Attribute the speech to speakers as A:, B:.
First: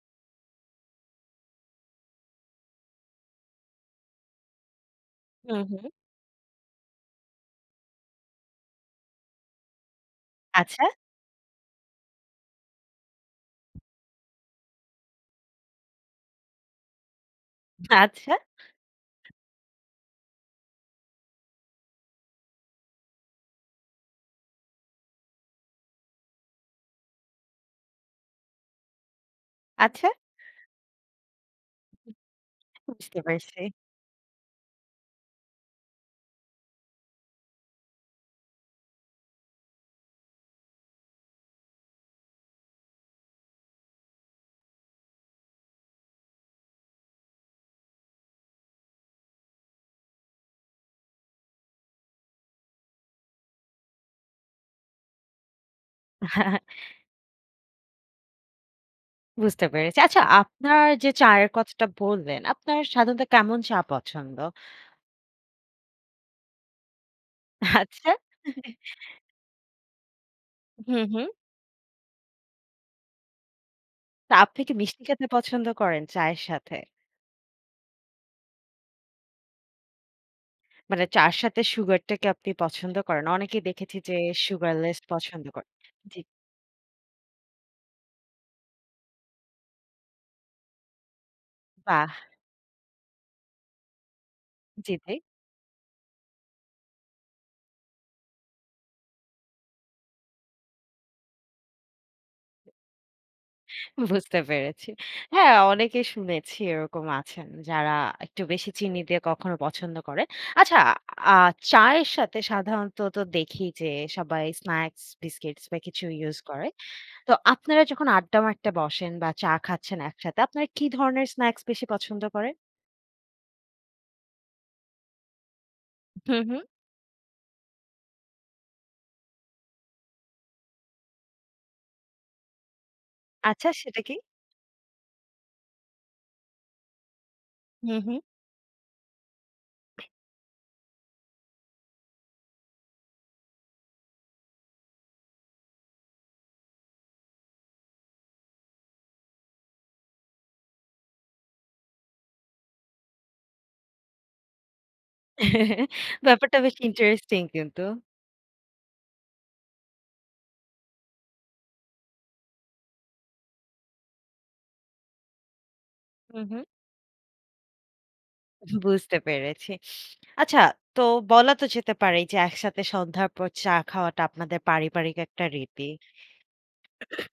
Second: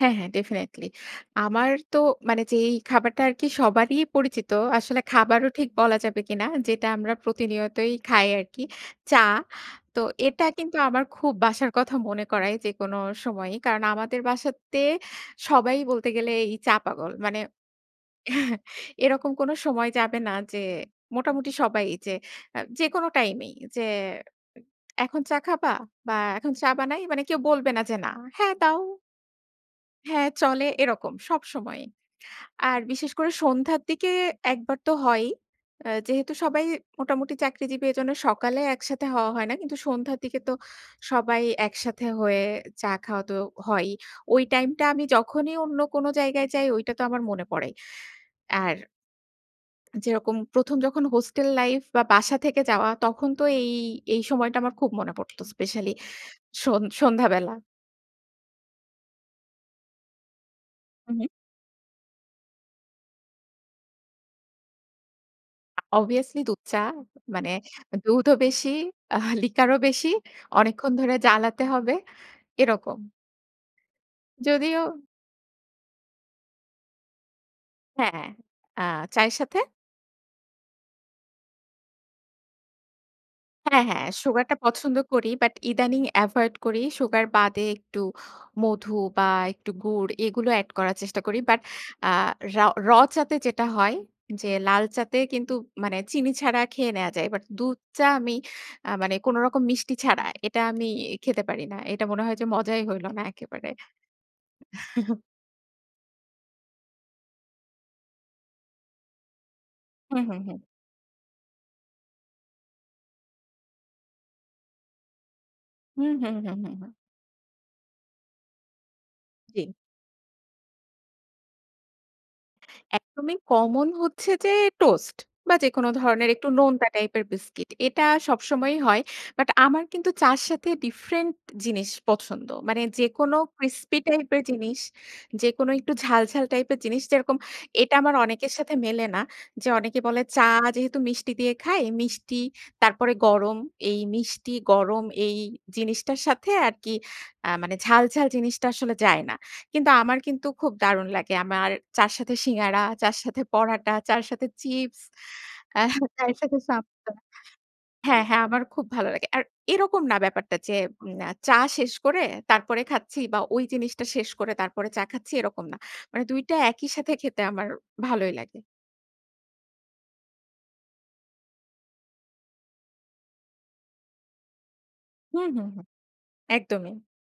A: হ্যাঁ, হ্যাঁ ডেফিনিটলি। আমার তো মানে যেই খাবারটা আরকি সবারই পরিচিত, আসলে খাবারও
B: হুম,
A: ঠিক
B: হুম।
A: বলা যাবে কিনা, যেটা আমরা প্রতিনিয়তই খাই আরকি, চা। তো এটা কিন্তু
B: আচ্ছা।
A: আমার খুব বাসার কথা মনে করায় যেকোনো সময়ই। কারণ আমাদের বাসাতে সবাই বলতে গেলে এই চা পাগল। মানে
B: আচ্ছা।
A: এরকম কোনো সময় যাবে না যে, মোটামুটি সবাই যে অ্যা যেকোনো টাইম এই যে এখন চা খাবা? বা এখন চা বানাই মানে কেউ বলবে না যে, না। হ্যাঁ দাও
B: আচ্ছা।
A: হ্যাঁ চলে এরকম সবসময়ই।
B: [unintelligible]
A: আর বিশেষ
B: বুঝতে
A: করে
B: পেরেছি।
A: সন্ধ্যার দিকে একবার তো হয়ই। অ্যা যেহেতু সবাই মোটামুটি চাকরিজীবী এজন্যে সকালে একসাথে হওয়া হয় না। কিন্তু সন্ধ্যার দিকে তো সবাই একসাথে হয়ে চা খাওয়া তো হয়ই। ওই টাইমটা আমি যখনই অন্য কোনো জায়গায় যাই, ঐটা তো আমার মনে পড়েই। আর যেরকম ১ম যখন হোস্টেল লাইফ বা বাসা থেকে যাওয়া, তখন তো এই, এই সময়টা আমার খুব মনে পড়ত স্পেশালি সন সন্ধ্যাবেলা।
B: বুঝতে পেরেছি। আচ্ছা আপনার যে,
A: হুম।
B: চায়ের কথাটা বললেন, আপনার সাধারণত কেমন চা পছন্দ?
A: অবভিয়াসলি দুধ চা, মানে
B: আচ্ছা।
A: দুধও বেশি, আহ লিকারও বেশি, অনেকক্ষণ
B: হুম,
A: ধরে
B: হুম।
A: জ্বালাতে হবে, এরকম।
B: তা আপনি কি
A: যদিও
B: মিষ্টি খেতে পছন্দ করেন চায়ের সাথে?
A: হ্যাঁ। আ চায়ের সাথে?
B: মানে চা'র সাথে সুগার টাকে আপনি পছন্দ করেন? অনেকেই
A: হ্যাঁ,
B: দেখেছি
A: হ্যাঁ
B: যে
A: সুগারটা পছন্দ
B: সুগারলেস
A: করি,
B: পছন্দ
A: বাট
B: করে।
A: ইদানিং
B: জি।
A: এভয়েড করি। সুগার বাদে একটু মধু বা একটু গুড় এগুলো অ্যাড করার চেষ্টা করি। বাট
B: বাহ!
A: আ রাও র চাতে যেটা হয়, যে
B: জি, জি।
A: লালচাতে কিন্তু মানে চিনি ছাড়া খেয়ে নেয়া যায়। বাট দুধ চা আমি আ মানে কোনো রকম মিষ্টি ছাড়া এটা আমি খেতে পারি না। এটা মনে হয় যে মজাই হইল না একেবারে।
B: বুঝতে পেরেছি। হ্যাঁ অনেকেই শুনেছি এরকম আছেন যারা একটু বেশি চিনি দিয়ে কখনো পছন্দ
A: হুম,
B: করেন।
A: হুম, হুম।
B: আচ্ছা আ চায়ের সাথে সাধারণত তো দেখি যে সবাই স্ন্যাক্স, বিস্কিটস বা কিছু
A: হুম, হুম,
B: ইউস
A: হুম,
B: করে।
A: হুম, হুম।
B: তো আপনারা যখন আড্ডা মারতে বসেন বা চা
A: জ্বী।
B: খাচ্ছেন একসাথে, আপনারা কি ধরনের স্ন্যাক্স বেশি পছন্দ করেন?
A: একদমই কমন হচ্ছে যে, টোস্ট বা যেকোনো ধরনের
B: হুম,
A: একটু
B: হুম।
A: নোনতা টাইপের বিস্কিট। এটা সবসময়ই হয়, বাট আমার কিন্তু চা'র সাথে ডিফরেন্ট জিনিস পছন্দ। মানে যেকোনো
B: আচ্ছা,
A: ক্রিসপি
B: সেটা কি?
A: টাইপ এর জিনিস, যেকোনো একটু ঝাল, ঝাল টাইপের জিনিস। যেরকম এটা
B: হুম,
A: আমার
B: হুম।
A: অনেকের সাথে মেলেনা যে, অনেকে বলে চা যেহেতু মিষ্টি দিয়ে খায়, মিষ্টি, তারপরে গরম। এই মিষ্টি গরম এই জিনিসটার সাথে আরকি আ মানে ঝাল, ঝাল জিনিসটা আসলে যায় না। কিন্তু আমার কিন্তু খুব দারুণ লাগে। আমার চা'র সাথে সিঙ্গাড়া, চা'র সাথে পরাটা, চা'র সাথে চিপস, অ্যা চায়ের সাথে
B: ব্যাপারটা বেশ
A: সাপটা।
B: ইন্টারেস্টিং কিন্তু।
A: হ্যাঁ, হ্যাঁ আমার খুব ভালো লাগে। আর এরকম না ব্যাপারটা যে, উম চা শেষ করে তারপরে খাচ্ছি বা ওই জিনিসটা শেষ করে তারপরে চা খাচ্ছি এরকম না। মানে ২
B: হুম,
A: টা
B: হুম।
A: একই সাথে খেতে আমার ভালোই লাগে।
B: বুঝতে পেরেছি। আচ্ছা তো বলা তো যেতে পারেই যে, একসাথে সন্ধ্যার পর চা খাওয়াটা আপনাদের পারিবারিক একটা
A: হুম, হুম, হুম,
B: রীতি।
A: একদমই।